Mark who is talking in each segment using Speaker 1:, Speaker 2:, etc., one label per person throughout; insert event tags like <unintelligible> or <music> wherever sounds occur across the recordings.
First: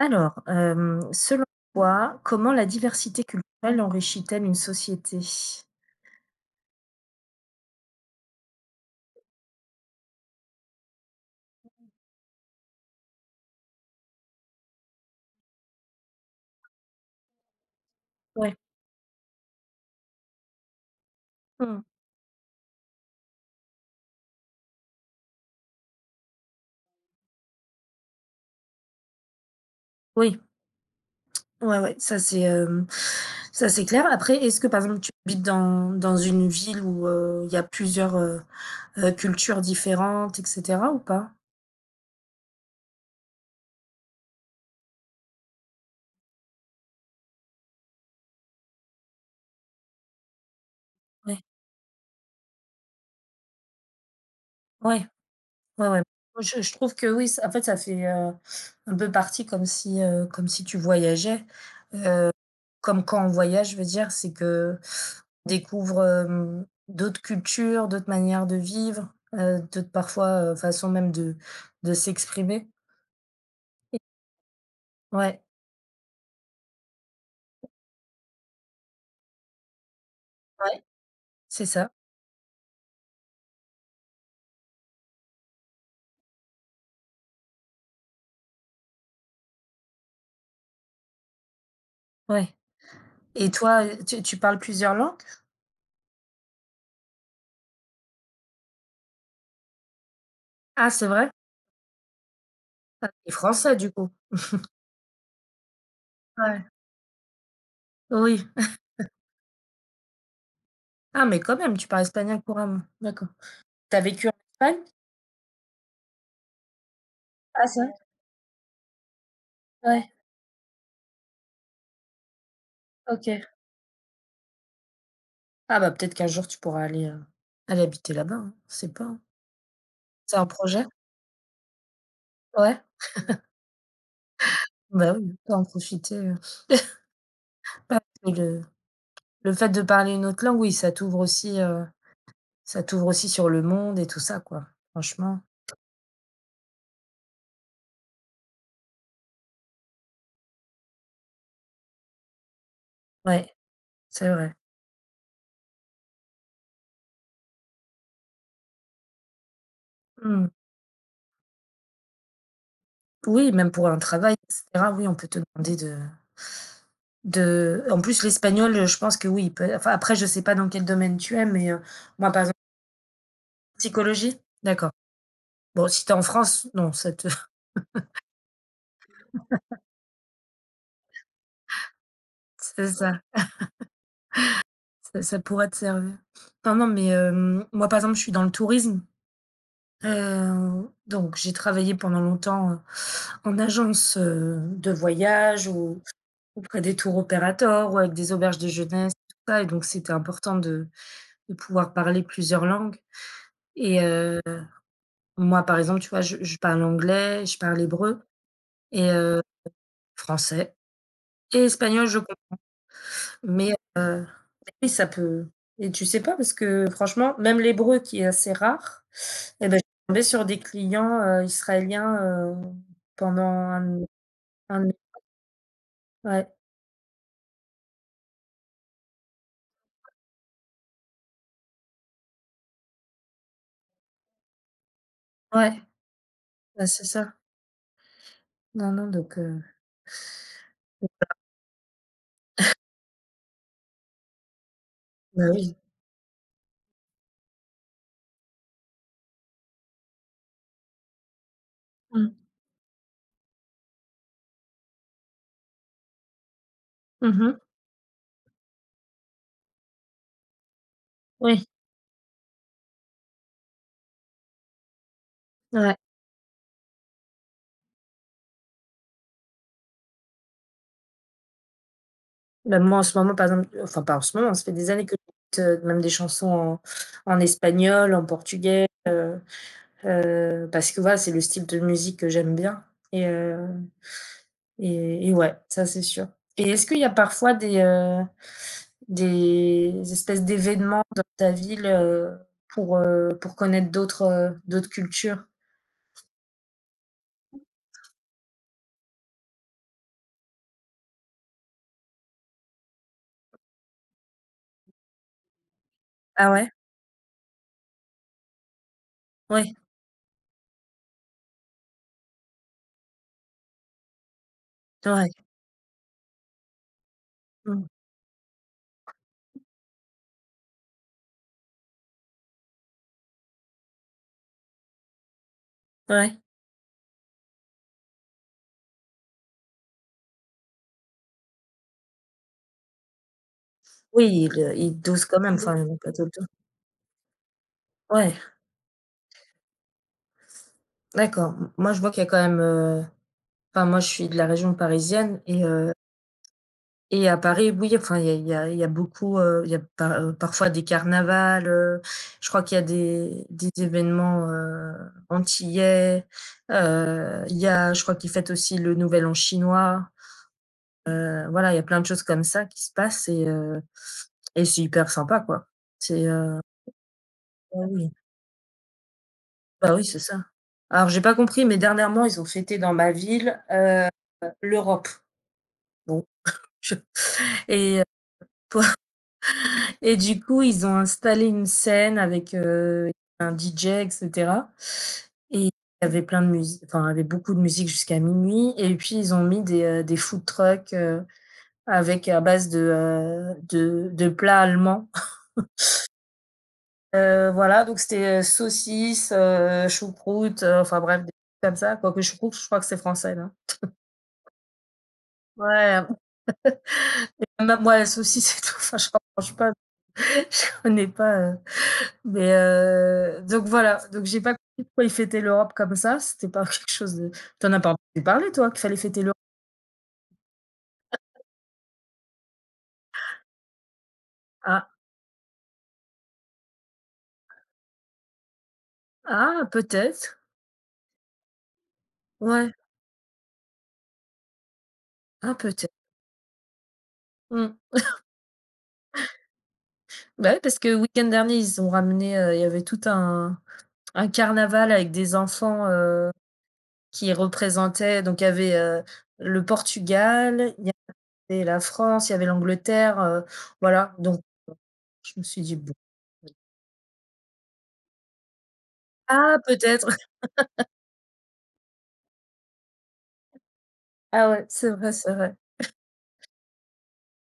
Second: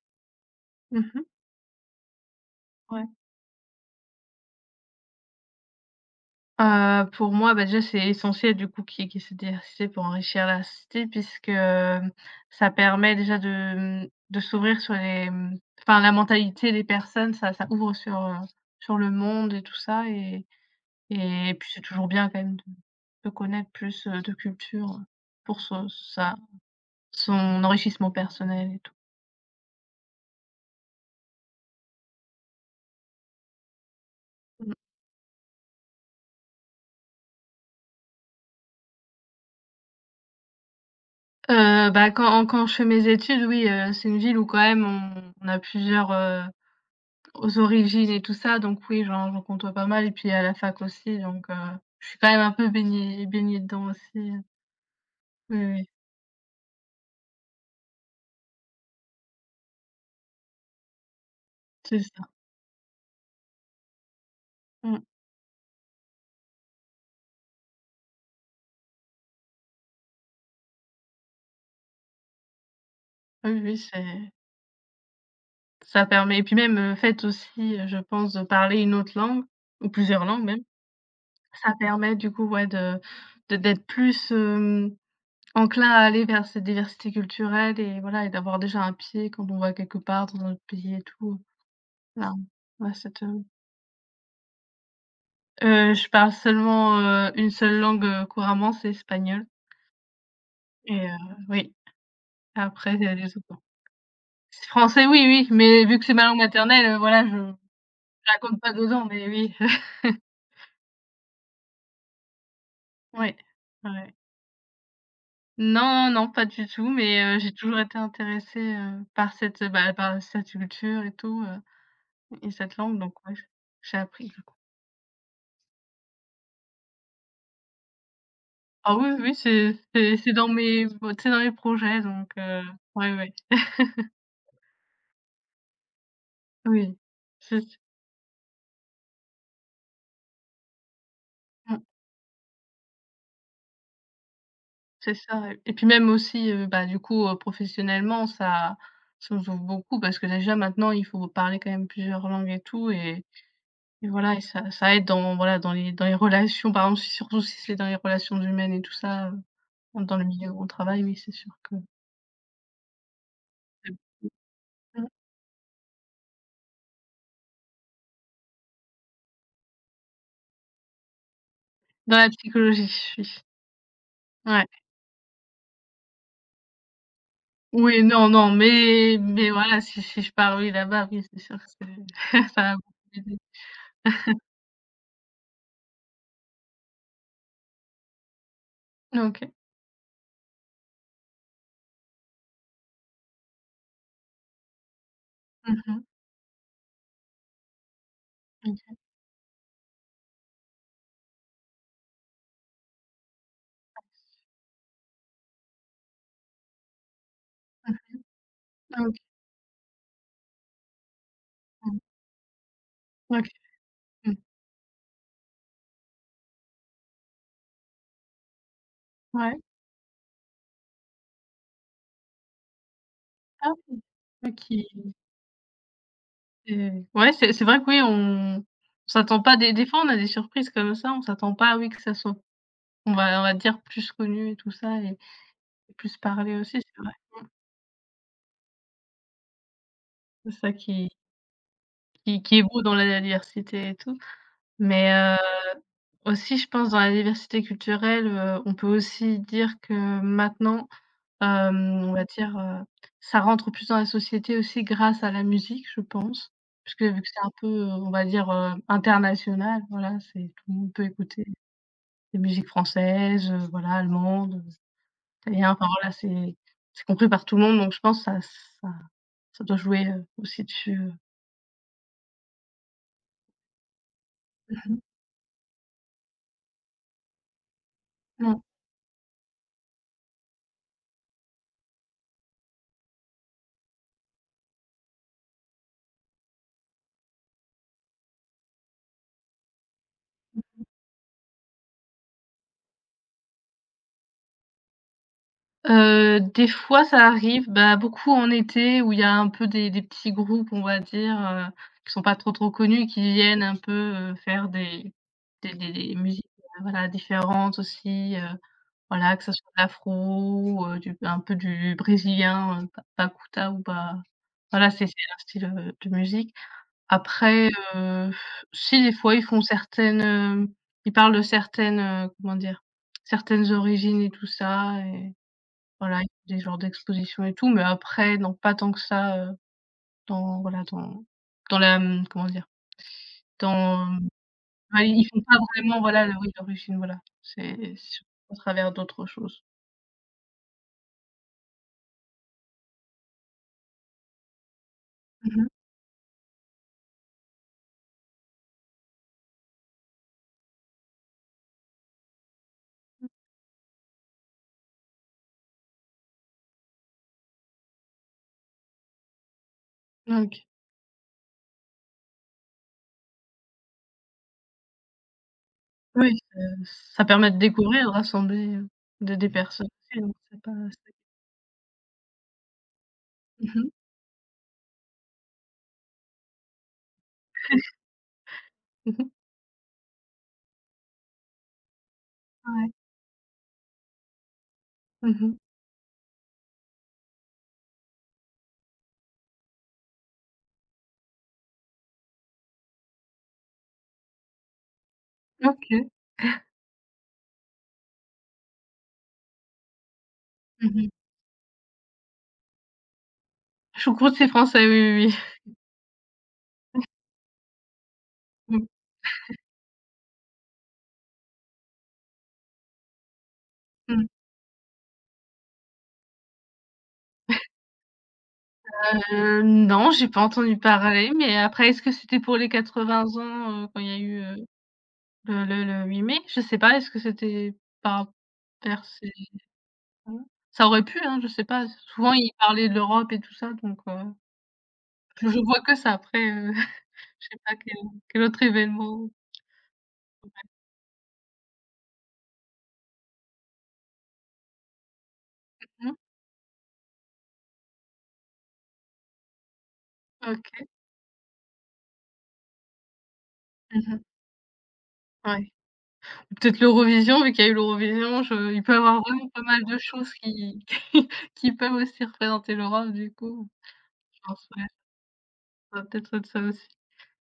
Speaker 1: Alors,
Speaker 2: Mmh mh.
Speaker 1: selon toi, comment la
Speaker 2: Ouais.
Speaker 1: diversité culturelle enrichit-elle une société?
Speaker 2: Pour moi, bah, déjà, c'est essentiel du coup qu'il y ait cette diversité pour enrichir la cité puisque, ça permet déjà de s'ouvrir sur les, enfin la mentalité des personnes, ça ouvre
Speaker 1: Ouais.
Speaker 2: sur le monde et tout ça et puis
Speaker 1: Mmh.
Speaker 2: c'est toujours bien quand même de connaître plus, de culture pour sa son enrichissement personnel et tout.
Speaker 1: Oui, ouais, ouais, ça c'est clair. Après, est-ce que
Speaker 2: Mmh.
Speaker 1: par exemple tu habites dans une ville où, il y a plusieurs, cultures différentes et cetera ou pas?
Speaker 2: Bah, quand je fais mes études, oui, c'est une ville où quand même on a plusieurs aux origines et tout ça, donc oui, j'en côtoie pas mal et puis à la fac aussi,
Speaker 1: Ouais,
Speaker 2: je suis quand même un peu baignée dedans aussi,
Speaker 1: ouais,
Speaker 2: oui, oui,
Speaker 1: ouais, ouais. Moi, je trouve que oui, ça fait, un peu partie comme si tu voyageais,
Speaker 2: c'est ça.
Speaker 1: heu comme quand on voyage, je veux dire, c'est qu'on
Speaker 2: Mmh.
Speaker 1: découvre, d'autres cultures, d'autres manières de vivre, d'autres parfois, façons même de s'exprimer.
Speaker 2: Oui, oui,
Speaker 1: Et
Speaker 2: c'est
Speaker 1: ouais,
Speaker 2: ça permet et puis même, le fait aussi, je pense, de parler une autre langue ou plusieurs langues même,
Speaker 1: ouais, c'est
Speaker 2: ça
Speaker 1: ça,
Speaker 2: permet du coup, ouais, de d'être plus, enclin à aller vers cette diversité culturelle, et voilà, et d'avoir déjà un pied quand on va quelque part dans un autre pays et tout. Voilà,
Speaker 1: ouais.
Speaker 2: ouais, ça te.
Speaker 1: Et toi, tu parles plusieurs langues?
Speaker 2: Je parle seulement, une seule langue, couramment, c'est espagnol
Speaker 1: Ah,
Speaker 2: et
Speaker 1: c'est
Speaker 2: heu,
Speaker 1: vrai?
Speaker 2: oui, après, il y a
Speaker 1: Et
Speaker 2: les autres, non.
Speaker 1: français, du coup?
Speaker 2: C'est français, oui, oui, mais vu que c'est ma langue
Speaker 1: Ouais,
Speaker 2: maternelle, voilà, je la
Speaker 1: oui.
Speaker 2: compte pas dedans, mais oui. <laughs>
Speaker 1: Ah, mais quand même, tu parles espagnol couramment? D'accord.
Speaker 2: Ouais,
Speaker 1: T'as
Speaker 2: ouais.
Speaker 1: vécu en Espagne?
Speaker 2: Non, non, pas du tout, mais j'ai
Speaker 1: Ah,
Speaker 2: toujours
Speaker 1: ça.
Speaker 2: été intéressée, par cette culture et tout, et cette langue, donc
Speaker 1: Ouais,
Speaker 2: ouais,
Speaker 1: OK.
Speaker 2: j'ai appris, du coup.
Speaker 1: Ah, bah, peut-être qu'un jour tu pourras aller, aller habiter là-bas, hein, on sait
Speaker 2: Ah
Speaker 1: pas,
Speaker 2: oui,
Speaker 1: hein.
Speaker 2: oui, c'est c'est c'est
Speaker 1: C'est un
Speaker 2: dans mes
Speaker 1: projet?
Speaker 2: c'est dans mes projets,
Speaker 1: Ouais,
Speaker 2: ouais, ouais.
Speaker 1: bah, oui, autant en profiter.
Speaker 2: Oui, c'est
Speaker 1: Ah, et le fait de parler une autre langue, oui, ça t'ouvre aussi sur le monde et tout ça, quoi,
Speaker 2: C'est
Speaker 1: franchement.
Speaker 2: ça, et puis même aussi, bah, du coup, professionnellement, ça nous ouvre beaucoup parce que déjà maintenant, il faut parler quand même plusieurs langues et tout,
Speaker 1: Ouais,
Speaker 2: et
Speaker 1: c'est
Speaker 2: voilà, et
Speaker 1: vrai.
Speaker 2: ça aide dans, voilà, dans les relations, par exemple, si surtout si c'est dans les relations humaines et tout ça, dans le milieu
Speaker 1: Mmh.
Speaker 2: où on travaille, oui, c'est sûr que
Speaker 1: Oui, même pour un travail et cetera, oui, on peut te demander de en plus l'espagnol, je pense que oui, il peut, enfin après je sais pas dans quel domaine tu es, mais
Speaker 2: dans la
Speaker 1: moi par exemple,
Speaker 2: psychologie, oui.
Speaker 1: psychologie?
Speaker 2: Ouais.
Speaker 1: D'accord. Bon, si t'es en France, non, ça te <laughs>
Speaker 2: Oui, non, non, mais voilà, si je pars, oui, là-bas, oui, c'est sûr que c'est <laughs> ça va
Speaker 1: c'est
Speaker 2: beaucoup
Speaker 1: ça,
Speaker 2: m'aider.
Speaker 1: ça pourrait te servir. Non, non, mais moi par exemple, je suis dans le tourisme.
Speaker 2: OK.
Speaker 1: Donc j'ai travaillé pendant longtemps, en agence, de voyage
Speaker 2: Mmh.
Speaker 1: ou auprès des tours opérateurs ou avec des auberges de
Speaker 2: OK.
Speaker 1: jeunesse, tout ça, et donc c'était important de pouvoir parler plusieurs langues. Et moi, par exemple, tu vois, je parle anglais, je parle
Speaker 2: Mmh.
Speaker 1: hébreu et
Speaker 2: OK.
Speaker 1: français et
Speaker 2: Mmh.
Speaker 1: espagnol, je com,
Speaker 2: OK.
Speaker 1: Mais
Speaker 2: Mmh.
Speaker 1: oui, ça peut. Et tu sais pas parce que franchement, même l'hébreu qui est assez rare,
Speaker 2: Ouais.
Speaker 1: et ben je suis tombée sur des clients, israéliens, heu, pendant
Speaker 2: Ah oui.
Speaker 1: un
Speaker 2: OK,
Speaker 1: un. Ouais,
Speaker 2: ouais, c'est vrai que oui, on s'attend pas des fois, on a des surprises comme ça, on s'attend pas, oui, que ça soit on va dire plus connu et tout ça, et
Speaker 1: ouais,
Speaker 2: et plus parlé aussi,
Speaker 1: bah,
Speaker 2: c'est
Speaker 1: c'est
Speaker 2: vrai.
Speaker 1: ça. Non, non, donc
Speaker 2: C'est ça qui est beau dans la diversité et tout. Mais,
Speaker 1: bah, oui.
Speaker 2: aussi je pense dans la diversité culturelle, on peut aussi dire que maintenant, Hem, on va
Speaker 1: Mmh.
Speaker 2: dire, ça rentre plus dans la société aussi grâce à la musique, je pense. Parce que vu que c'est
Speaker 1: Mmh.
Speaker 2: un
Speaker 1: mh.
Speaker 2: peu, on va dire, international, voilà, c'est tout le monde peut écouter
Speaker 1: Oui,
Speaker 2: des musiques françaises, voilà, allemandes, italiens, enfin
Speaker 1: ouais.
Speaker 2: voilà, c'est compris par tout le monde, donc je pense que ça ça doit jouer, aussi dessus.
Speaker 1: Bah, moi, en ce moment, par exemple, enfin, pas en ce moment, ça fait des années que j'écoute, même des chansons en espagnol, en
Speaker 2: <laughs>
Speaker 1: portugais, parce que, voilà, c'est le style de musique que j'aime bien. Et ouais, ça, c'est sûr. Et est-ce qu'il y a parfois des espèces d'événements dans ta ville, pour connaître d'autres cultures?
Speaker 2: Des fois ça arrive, bah, beaucoup en été où il y a un peu des petits groupes, on va dire, qui sont pas trop, trop connus, qui viennent un peu, faire des musiques,
Speaker 1: Ah ouais?
Speaker 2: heu, voilà, différentes aussi, voilà, que ce soit
Speaker 1: Ouais,
Speaker 2: de l'afro, du un peu du brésilien, pa Pacuta ou ba voilà, c'est
Speaker 1: ouais.
Speaker 2: un style, de musique. Après,
Speaker 1: Mmh.
Speaker 2: heu, si des fois ils font certaines, ils parlent de certaines, comment dire? Certaines origines et tout ça, et voilà,
Speaker 1: Ouais.
Speaker 2: des genres d'expositions et tout, mais après, non, pas tant que ça, dans voilà, dans la, mmh, comment dire? Dans
Speaker 1: Oui, il
Speaker 2: Bah,
Speaker 1: dose
Speaker 2: ils font
Speaker 1: quand même,
Speaker 2: pas
Speaker 1: enfin,
Speaker 2: vraiment,
Speaker 1: pas tout
Speaker 2: voilà,
Speaker 1: le
Speaker 2: le
Speaker 1: temps.
Speaker 2: oui, l'origine, voilà. C'est surtout
Speaker 1: Ouais,
Speaker 2: à travers d'autres choses.
Speaker 1: d'accord. M Moi, je vois qu'il y a quand même, enfin, moi, je suis de la région parisienne.
Speaker 2: Mmh
Speaker 1: Et
Speaker 2: mh.
Speaker 1: et à Paris, oui, enfin, il y a beaucoup, il y a, par parfois des carnavals, je crois qu'il y a des événements, antillais, il y a, je crois qu'ils fêtent aussi le Nouvel An chinois.
Speaker 2: OK.
Speaker 1: Voilà, il y a plein de choses comme ça qui se passent, et c'est hyper sympa, quoi. C'est,
Speaker 2: Oui, ça
Speaker 1: heu,
Speaker 2: ça permet de
Speaker 1: ouais,
Speaker 2: découvrir, de
Speaker 1: oui.
Speaker 2: rassembler, de des personnes
Speaker 1: Bah, oui, c'est
Speaker 2: aussi, donc
Speaker 1: ça.
Speaker 2: c'est pas
Speaker 1: Alors
Speaker 2: c'est.
Speaker 1: j'ai pas compris, mais dernièrement, ils ont fêté dans ma ville,
Speaker 2: Mmh mh.
Speaker 1: l'Europe. Bon. Je <laughs> Et
Speaker 2: Mmh mh.
Speaker 1: du coup, ils ont installé une scène avec,
Speaker 2: Ouais.
Speaker 1: un DJ et cetera,
Speaker 2: Mmh mh.
Speaker 1: et il y avait plein de musique, enfin, il y avait beaucoup de musique jusqu'à minuit. Et puis ils ont mis des food trucks, avec à base de plats allemands.
Speaker 2: OK.
Speaker 1: Voilà, donc c'était, saucisses, choucroute,
Speaker 2: Mmh
Speaker 1: enfin
Speaker 2: mh.
Speaker 1: bref, des trucs comme ça, quoique choucroute, je crois que c'est français, là.
Speaker 2: Choucroute, c'est français, oui, oui,
Speaker 1: Ouais. Même moi, la saucisse et tout, <laughs>
Speaker 2: oui.
Speaker 1: enfin, j'en mange pas, <laughs> je connais pas, mais donc voilà,
Speaker 2: Mmh
Speaker 1: donc
Speaker 2: mh.
Speaker 1: j'ai pas compris pourquoi ils fêtaient l'Europe comme ça, c'était pas <laughs> quelque chose de, tu en as pas entendu parler, toi, qu'il fallait fêter l'Europe?
Speaker 2: Non, j'ai pas entendu parler, mais après, est-ce que c'était pour les 80 ans, quand il y a eu, heu
Speaker 1: Ah,
Speaker 2: Le le le 8 mai? Je sais pas, est-ce que c'était par percé
Speaker 1: ah peut-être,
Speaker 2: <unintelligible> ça aurait pu, hein, je sais pas. Souvent, ils
Speaker 1: ouais,
Speaker 2: parlaient de l'Europe et tout ça, je
Speaker 1: ah
Speaker 2: je vois
Speaker 1: peut-être,
Speaker 2: que ça après, <laughs> je sais pas
Speaker 1: mmh.
Speaker 2: quel autre événement.
Speaker 1: Bah, oui, parce que le week-end dernier, ils ont ramené, il y avait tout un carnaval avec des enfants,
Speaker 2: Mmh,
Speaker 1: qui représentaient, donc il y avait, le Portugal, il
Speaker 2: OK.
Speaker 1: y avait la France, il y avait l'Angleterre,
Speaker 2: Mmh
Speaker 1: voilà,
Speaker 2: mh.
Speaker 1: donc je me suis
Speaker 2: Ouais.
Speaker 1: dit: «Bon,
Speaker 2: Peut-être l'Eurovision, vu qu'il y a eu l'Eurovision, je il peut y avoir vraiment
Speaker 1: ah
Speaker 2: pas mal de
Speaker 1: peut-être».
Speaker 2: choses qui <laughs> qui qui peuvent aussi représenter l'Europe du coup, je
Speaker 1: Ah ouais,
Speaker 2: pense, ouais,
Speaker 1: c'est vrai, c'est vrai.
Speaker 2: ça doit peut-être être ça aussi.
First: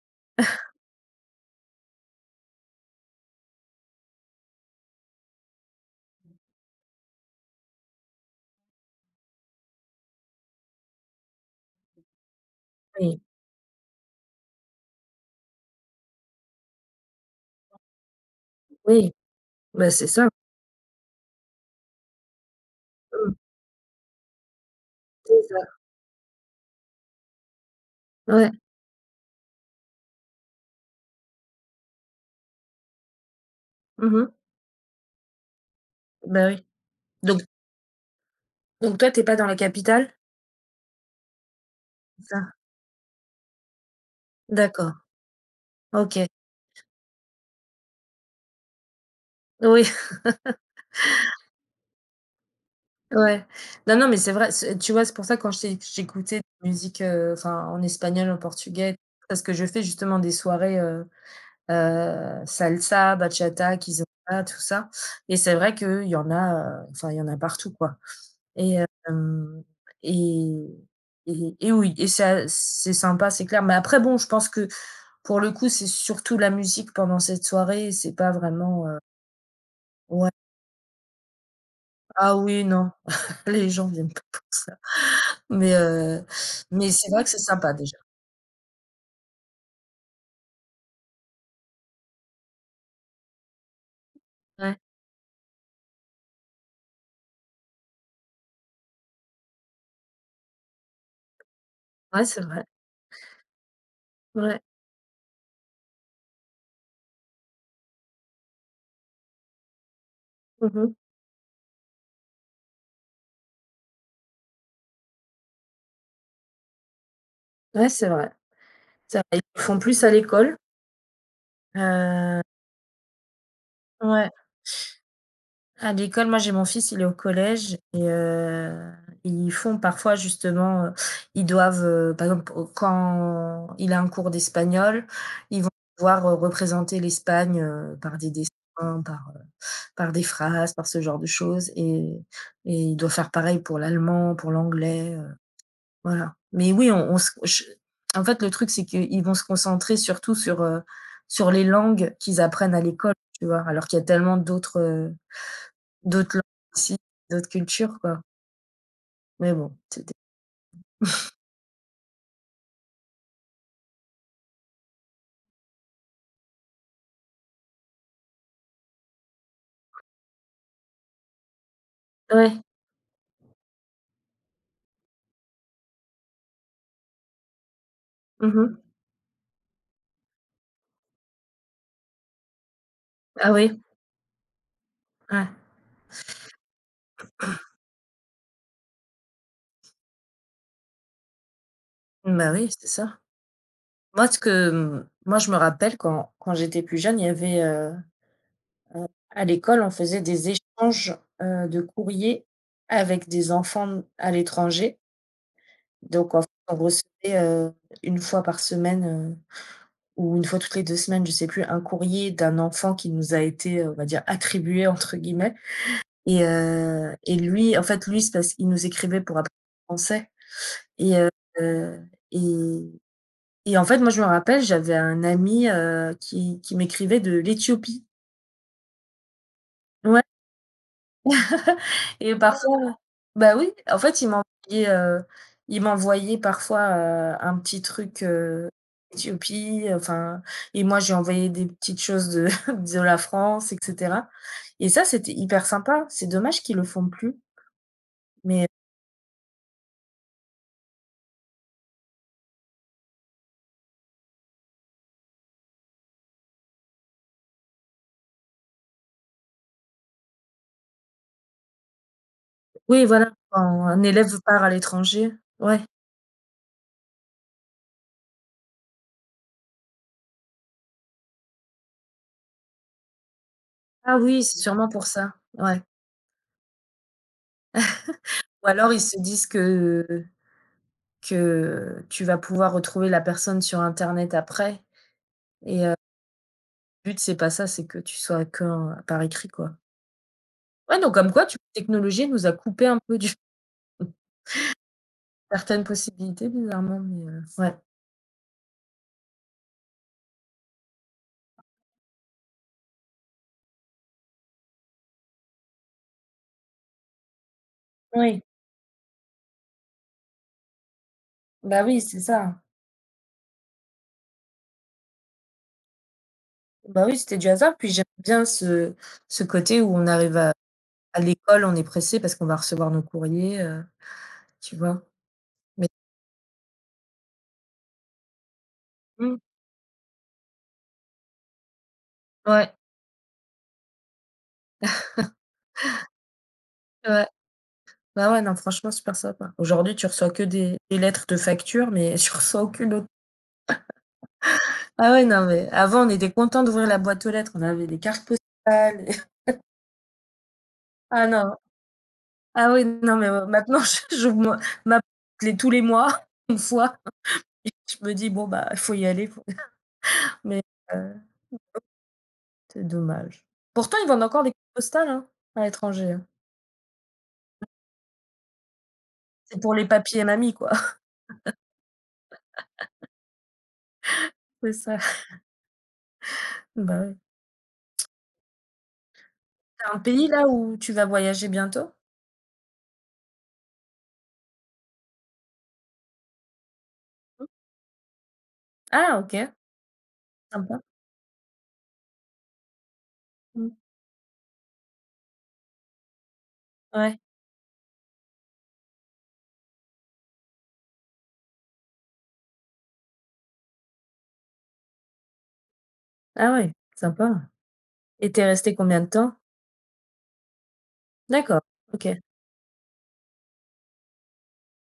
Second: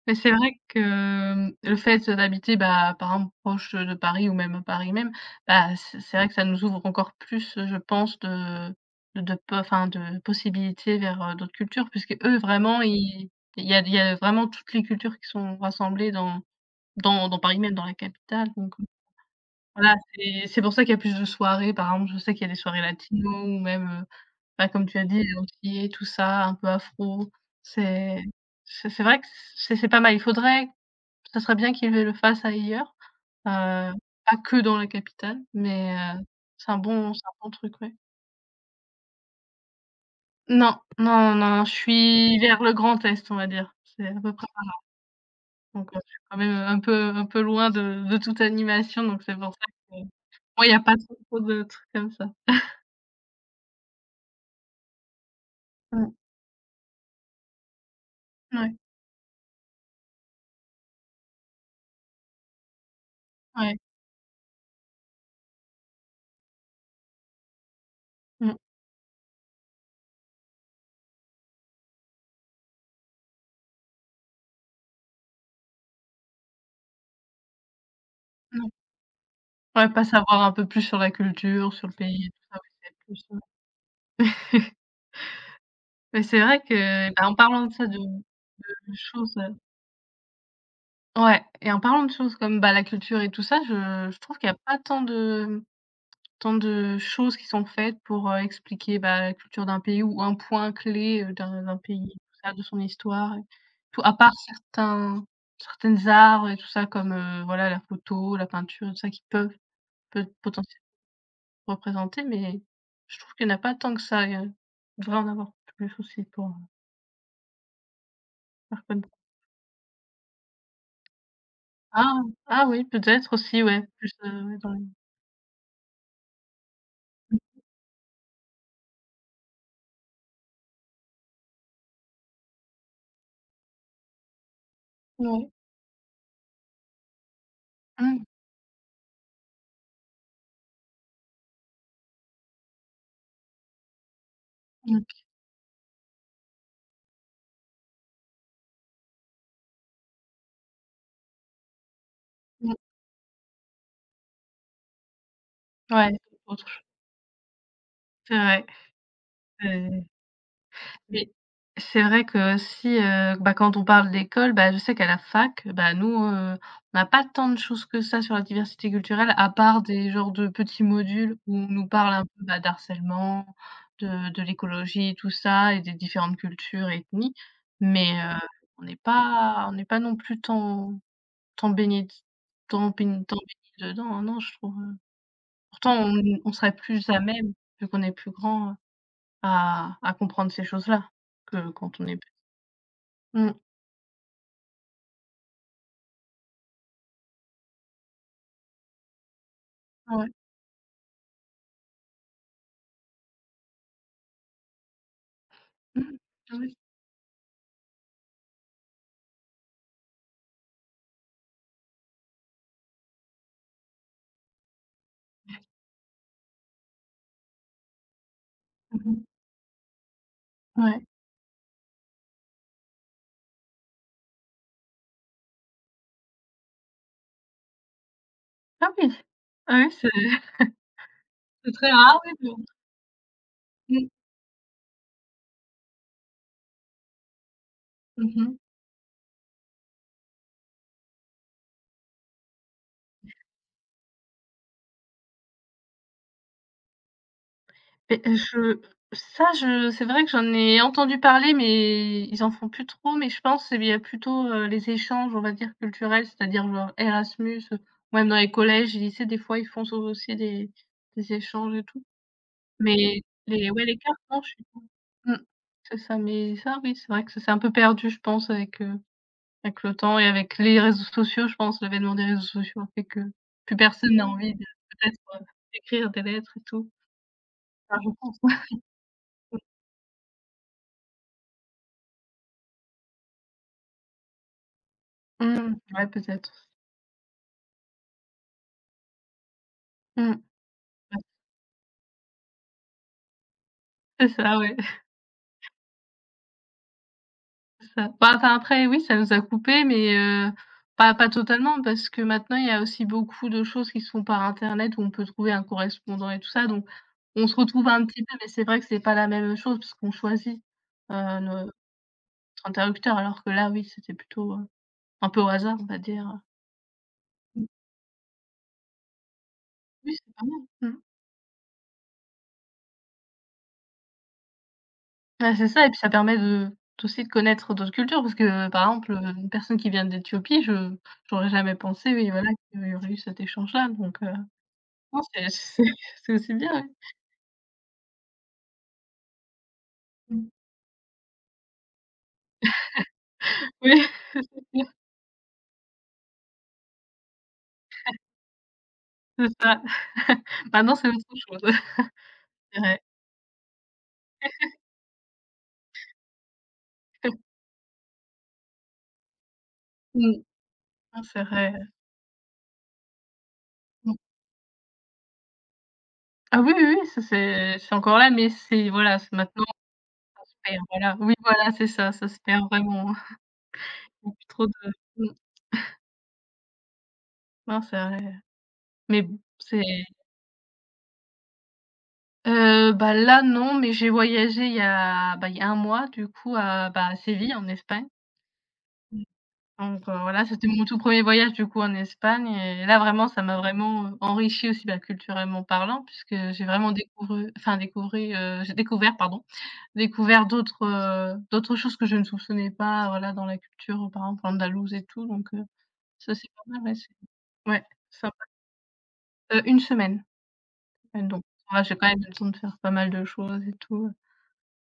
Speaker 2: Mais c'est vrai que, le fait d'habiter, bah, par exemple proche de Paris ou même à Paris même, bah, c'est vrai que ça nous ouvre encore plus, je pense, de po enfin de possibilités vers, d'autres cultures puisque eux vraiment
Speaker 1: Oui,
Speaker 2: ils il y a vraiment toutes les cultures qui sont rassemblées dans Paris même, dans la capitale,
Speaker 1: oui, bah,
Speaker 2: voilà,
Speaker 1: c'est ça.
Speaker 2: c'est pour ça qu'il y a plus de soirées par exemple, je sais qu'il y a des soirées latino
Speaker 1: Mmh,
Speaker 2: ou même, bah, comme tu as dit les
Speaker 1: c'est ça.
Speaker 2: antillais tout ça, un peu afro. C'est
Speaker 1: Ouais.
Speaker 2: c'est vrai que c'est pas mal. Il faudrait Ça serait bien qu'ils le fassent ailleurs, heu,
Speaker 1: Mmh. mh.
Speaker 2: pas que dans la capitale, mais
Speaker 1: Bah, oui.
Speaker 2: c'est un bon c'est un
Speaker 1: Donc
Speaker 2: bon truc, ouais.
Speaker 1: donc toi, tu es pas dans la capitale?
Speaker 2: Non, non, non, non, je
Speaker 1: C'est
Speaker 2: suis
Speaker 1: ça?
Speaker 2: vers le Grand Est, on va dire. C'est à peu près là,
Speaker 1: D'accord,
Speaker 2: je suis
Speaker 1: OK.
Speaker 2: quand même, un peu loin de toute animation, donc c'est pour ça
Speaker 1: Oui,
Speaker 2: que
Speaker 1: <laughs>
Speaker 2: moi, il y a pas trop trop de trucs comme ça.
Speaker 1: ouais. Non, non, mais c'est vrai, c'est tu vois, c'est pour ça, quand je t'ai
Speaker 2: Mmh.
Speaker 1: j'écoutais des musiques, enfin, en espagnol, en
Speaker 2: Ouais,
Speaker 1: portugais, parce que je fais justement des soirées, salsa,
Speaker 2: ouais.
Speaker 1: bachata, kizomba, tout ça, et c'est vrai qu'il y en a, enfin, il y en a partout, quoi.
Speaker 2: Mmh,
Speaker 1: Et hem et et oui, et ça c'est sympa, c'est clair. Mais après bon, je pense que pour le coup, c'est surtout la musique pendant cette soirée, c'est pas
Speaker 2: mmh.
Speaker 1: vraiment,
Speaker 2: Ouais, pas
Speaker 1: ouais.
Speaker 2: savoir un peu plus sur la culture, sur le pays et tout
Speaker 1: Ah
Speaker 2: ça,
Speaker 1: oui,
Speaker 2: oui,
Speaker 1: non,
Speaker 2: c'est plus,
Speaker 1: <laughs> les gens viennent pas.
Speaker 2: <laughs>
Speaker 1: Mais
Speaker 2: mais
Speaker 1: heu,
Speaker 2: c'est vrai
Speaker 1: mais
Speaker 2: que,
Speaker 1: c'est vrai
Speaker 2: bah,
Speaker 1: que
Speaker 2: en
Speaker 1: c'est
Speaker 2: parlant de
Speaker 1: sympa
Speaker 2: ça, de
Speaker 1: déjà.
Speaker 2: de choses. Ouais, et en parlant de choses comme, bah, la culture et tout ça, je trouve qu'il y a pas
Speaker 1: Ouais,
Speaker 2: tant de choses qui sont faites pour, expliquer, bah, la culture d'un pays ou un point clé, d'un pays,
Speaker 1: ouais,
Speaker 2: tout
Speaker 1: c'est
Speaker 2: ça, de
Speaker 1: vrai.
Speaker 2: son histoire et tout, à part
Speaker 1: Ouais.
Speaker 2: certains certaines arts et tout ça comme, voilà, la photo, la peinture, tout ça qui peuvent peut potentiellement
Speaker 1: Mmh.
Speaker 2: représenter, mais je trouve qu'il n'y en a pas tant que ça, et il devrait en avoir plus aussi pour,
Speaker 1: Ouais, c'est vrai.
Speaker 2: faire connaître.
Speaker 1: C'est vrai. Ils le font plus à l'école.
Speaker 2: Ah!
Speaker 1: Heu,
Speaker 2: Ah oui, peut-être aussi, ouais, plus,
Speaker 1: ouais.
Speaker 2: heu, ouais, dans les
Speaker 1: À l'école, moi j'ai mon fils, il est au collège et ils font parfois justement, ils doivent, par exemple, au quand il a un cours d'espagnol,
Speaker 2: ouais.
Speaker 1: ils vont devoir, représenter l'Espagne, par
Speaker 2: Mmh.
Speaker 1: des dessins, par des phrases, par ce genre de choses, et il doit faire pareil pour l'allemand, pour
Speaker 2: OK.
Speaker 1: l'anglais, voilà. Mais oui, on se je en fait, le truc, c'est qu'ils vont se concentrer surtout sur les langues qu'ils apprennent à l'école, tu vois? Alors qu'il y a tellement d'autres,
Speaker 2: Ouais,
Speaker 1: d'autres
Speaker 2: autre
Speaker 1: langues
Speaker 2: chose,
Speaker 1: aussi, d'autres cultures, quoi.
Speaker 2: c'est vrai,
Speaker 1: Mais bon,
Speaker 2: c'est
Speaker 1: c'était.
Speaker 2: mais c'est vrai que si, bah, quand on parle d'école, bah, je sais qu'à la fac, bah, nous, on n'a pas tant de choses que ça sur la diversité culturelle, à part des genres de petits modules où on nous parle un peu, bah,
Speaker 1: Ouais.
Speaker 2: d'harcèlement, de l'écologie et tout ça et des différentes cultures, ethnies, mais
Speaker 1: Mmh. mh.
Speaker 2: on n'est pas non plus tant tant baigné d tant baign tant
Speaker 1: Ah oui?
Speaker 2: baigné dedans, hein, non, je trouve.
Speaker 1: Ouais.
Speaker 2: Pourtant, on serait plus à même, vu qu'on est plus grand, à comprendre ces choses-là, que quand on est p
Speaker 1: Bah, oui, c'est ça.
Speaker 2: mmh,
Speaker 1: Moi, moi, je me rappelle quand j'étais plus jeune, il y avait, heu, à l'école, on faisait
Speaker 2: ouais.
Speaker 1: des échanges, de courriers avec des enfants n à l'étranger.
Speaker 2: Mmh.
Speaker 1: Donc en fait,
Speaker 2: Ah oui.
Speaker 1: on recevait, une fois par semaine, heu, ou une fois toutes les 2 semaines, je sais plus, un courrier d'un enfant qui nous a été, on va dire «attribué» entre guillemets. Et lui, en fait, lui, c'est parce qu'il nous écrivait
Speaker 2: Mmh.
Speaker 1: pour apprendre le français.
Speaker 2: Ouais.
Speaker 1: Et et en fait, moi, je me rappelle, j'avais un ami, qui m'écrivait de l'Éthiopie.
Speaker 2: Ah oui! Ah oui, c'est
Speaker 1: Ouais.
Speaker 2: <laughs> c'est
Speaker 1: <laughs>
Speaker 2: très rare, oui,
Speaker 1: Et
Speaker 2: mais bon.
Speaker 1: parfois, bah, oui, en
Speaker 2: Mmh.
Speaker 1: fait, il m'envoyait parfois, un petit truc,
Speaker 2: Mmh mh.
Speaker 1: Éthiopie, enfin. Et moi, j'ai envoyé des petites choses de <laughs> de la France et cetera, et ça, c'était hyper sympa. C'est dommage qu'ils le font plus,
Speaker 2: Et
Speaker 1: mais.
Speaker 2: je ça, je C'est vrai que j'en ai entendu parler, mais ils en font plus trop, mais je pense il y a plutôt, les échanges, on va dire, culturels, c'est-à-dire genre Erasmus, ou même dans les collèges et lycées, des fois, ils font aussi des échanges et tout.
Speaker 1: Oui,
Speaker 2: Mais
Speaker 1: voilà, quand
Speaker 2: les ouais, les
Speaker 1: un
Speaker 2: cartes,
Speaker 1: élève
Speaker 2: non, je
Speaker 1: part
Speaker 2: suis
Speaker 1: à
Speaker 2: pas.
Speaker 1: l'étranger,
Speaker 2: Mmh,
Speaker 1: ouais.
Speaker 2: c'est ça, mais ça, oui, c'est vrai que ça s'est un peu perdu, je pense, avec, avec le temps et avec les réseaux sociaux, je pense. L'avènement des réseaux sociaux a fait que plus personne
Speaker 1: Ah
Speaker 2: n'a
Speaker 1: oui,
Speaker 2: envie
Speaker 1: c'est
Speaker 2: de
Speaker 1: sûrement pour
Speaker 2: peut-être,
Speaker 1: ça, ouais.
Speaker 2: d'écrire des lettres et tout. Enfin, je pense.
Speaker 1: Ou alors ils se disent
Speaker 2: <laughs>
Speaker 1: que tu vas pouvoir retrouver la personne sur internet après.
Speaker 2: Mmh,
Speaker 1: Et
Speaker 2: ouais, peut-être.
Speaker 1: le but c'est pas ça, c'est que tu sois qu'un par écrit, quoi.
Speaker 2: Mmh.
Speaker 1: Ouais, donc
Speaker 2: Ouais,
Speaker 1: comme quoi tu la technologie nous a coupé un peu du
Speaker 2: c'est
Speaker 1: <laughs>
Speaker 2: ça, ouais.
Speaker 1: certaines possibilités bizarrement, mais ouais.
Speaker 2: Ça bah, enfin, après, oui, ça nous a coupé, mais pas totalement parce que maintenant, il y a aussi beaucoup de choses qui se font par internet où on peut trouver un correspondant et tout ça, donc on se retrouve un petit peu,
Speaker 1: Oui,
Speaker 2: mais c'est vrai que c'est pas la même chose parce qu'on choisit, notre
Speaker 1: bah oui, c'est ça.
Speaker 2: interlocuteur alors que là, oui, c'était plutôt, un peu au hasard, on va dire.
Speaker 1: Bah oui, c'était du
Speaker 2: Mmh.
Speaker 1: hasard, puis j'aime bien ce côté où on
Speaker 2: Oui, c'est
Speaker 1: arrive
Speaker 2: pas
Speaker 1: à.
Speaker 2: mal. Mmh.
Speaker 1: À l'école, on est pressé parce qu'on va recevoir nos courriers, tu vois?
Speaker 2: Ouais, c'est ça
Speaker 1: Mais.
Speaker 2: et puis ça permet de connaître d'autres cultures parce que, par exemple,
Speaker 1: Mmh.
Speaker 2: une personne qui vient d'Éthiopie, je j'aurais jamais pensé, oui, voilà,
Speaker 1: Ouais,
Speaker 2: qu'il y aurait eu cet échange-là, donc heu. Non, c'est <laughs> c'est aussi bien, ouais.
Speaker 1: ouais. Bah, ouais, non, franchement, super sympa. Aujourd'hui, tu reçois que
Speaker 2: Mmh.
Speaker 1: des lettres de factures, mais <laughs> tu reçois aucune autre.
Speaker 2: Oui, <laughs> c'est sûr,
Speaker 1: Ah ouais, non, mais avant, on était content d'ouvrir la boîte aux lettres. On avait des cartes postales. <laughs>
Speaker 2: c'est ça. <laughs> Bah, non, c'est
Speaker 1: Ah
Speaker 2: autre
Speaker 1: non,
Speaker 2: chose, <laughs>
Speaker 1: ah
Speaker 2: c'est
Speaker 1: oui,
Speaker 2: vrai.
Speaker 1: non, mais ouais, maintenant, <laughs> je j'ouvre moi ma <laughs> boîte les tous les mois, <laughs> une fois, et je me dis: «Bon, bah, il faut y aller, faut».
Speaker 2: Mmh.
Speaker 1: <laughs> Mais heu,
Speaker 2: Non, c'est vrai,
Speaker 1: c'est dommage. Pourtant, ils
Speaker 2: mmh.
Speaker 1: vendent encore des cartes postales, hein, à l'étranger, hein.
Speaker 2: Ah oui, oui, oui, ça c'est encore là, mais c'est voilà, c'est
Speaker 1: C'est
Speaker 2: maintenant
Speaker 1: pour les papis et
Speaker 2: on
Speaker 1: mamies,
Speaker 2: se
Speaker 1: quoi.
Speaker 2: perd,
Speaker 1: <laughs>
Speaker 2: voilà. Oui, voilà, c'est ça, ça se perd vraiment. <laughs> Il y a plus trop de.
Speaker 1: C'est ça.
Speaker 2: Mmh.
Speaker 1: Bah, ouais.
Speaker 2: Non, c'est vrai, mais bon, c'est
Speaker 1: Tu un pays, là, où tu vas voyager bientôt?
Speaker 2: bah, là non, mais j'ai voyagé il y a, 1 mois du coup à, bah, à Séville en Espagne.
Speaker 1: Ah, OK,
Speaker 2: Voilà, c'était
Speaker 1: sympa.
Speaker 2: mon tout premier voyage du coup en Espagne et là vraiment ça m'a
Speaker 1: Mmh.
Speaker 2: vraiment, enrichi aussi, bah, culturellement parlant puisque j'ai vraiment
Speaker 1: Ouais.
Speaker 2: découvert j'ai découvert pardon, découvert d'autres, d'autres choses que je ne soupçonnais pas, voilà, dans la culture, par exemple andalouse et tout, donc ça c'est
Speaker 1: Ah
Speaker 2: pas
Speaker 1: ouais,
Speaker 2: mal, ouais, c'est
Speaker 1: sympa,
Speaker 2: ouais,
Speaker 1: et tu
Speaker 2: sympa.
Speaker 1: resté combien de temps?
Speaker 2: 1 semaine, donc
Speaker 1: D'accord,
Speaker 2: voilà, j'ai quand
Speaker 1: OK.
Speaker 2: même eu le temps de faire pas mal de choses et tout,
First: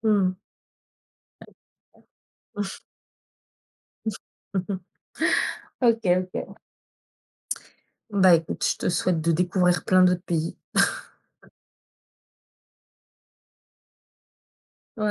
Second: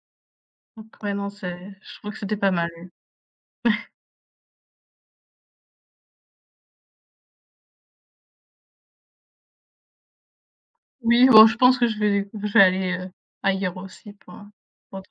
Speaker 1: Mmh.
Speaker 2: donc ouais, non, c'est je trouve que c'était pas mal.
Speaker 1: <laughs> OK, OK. Bah, écoute, je te souhaite de découvrir plein d'autres pays.
Speaker 2: Oui, bon, je pense que je vais aller, ailleurs aussi pour,
Speaker 1: Ouais.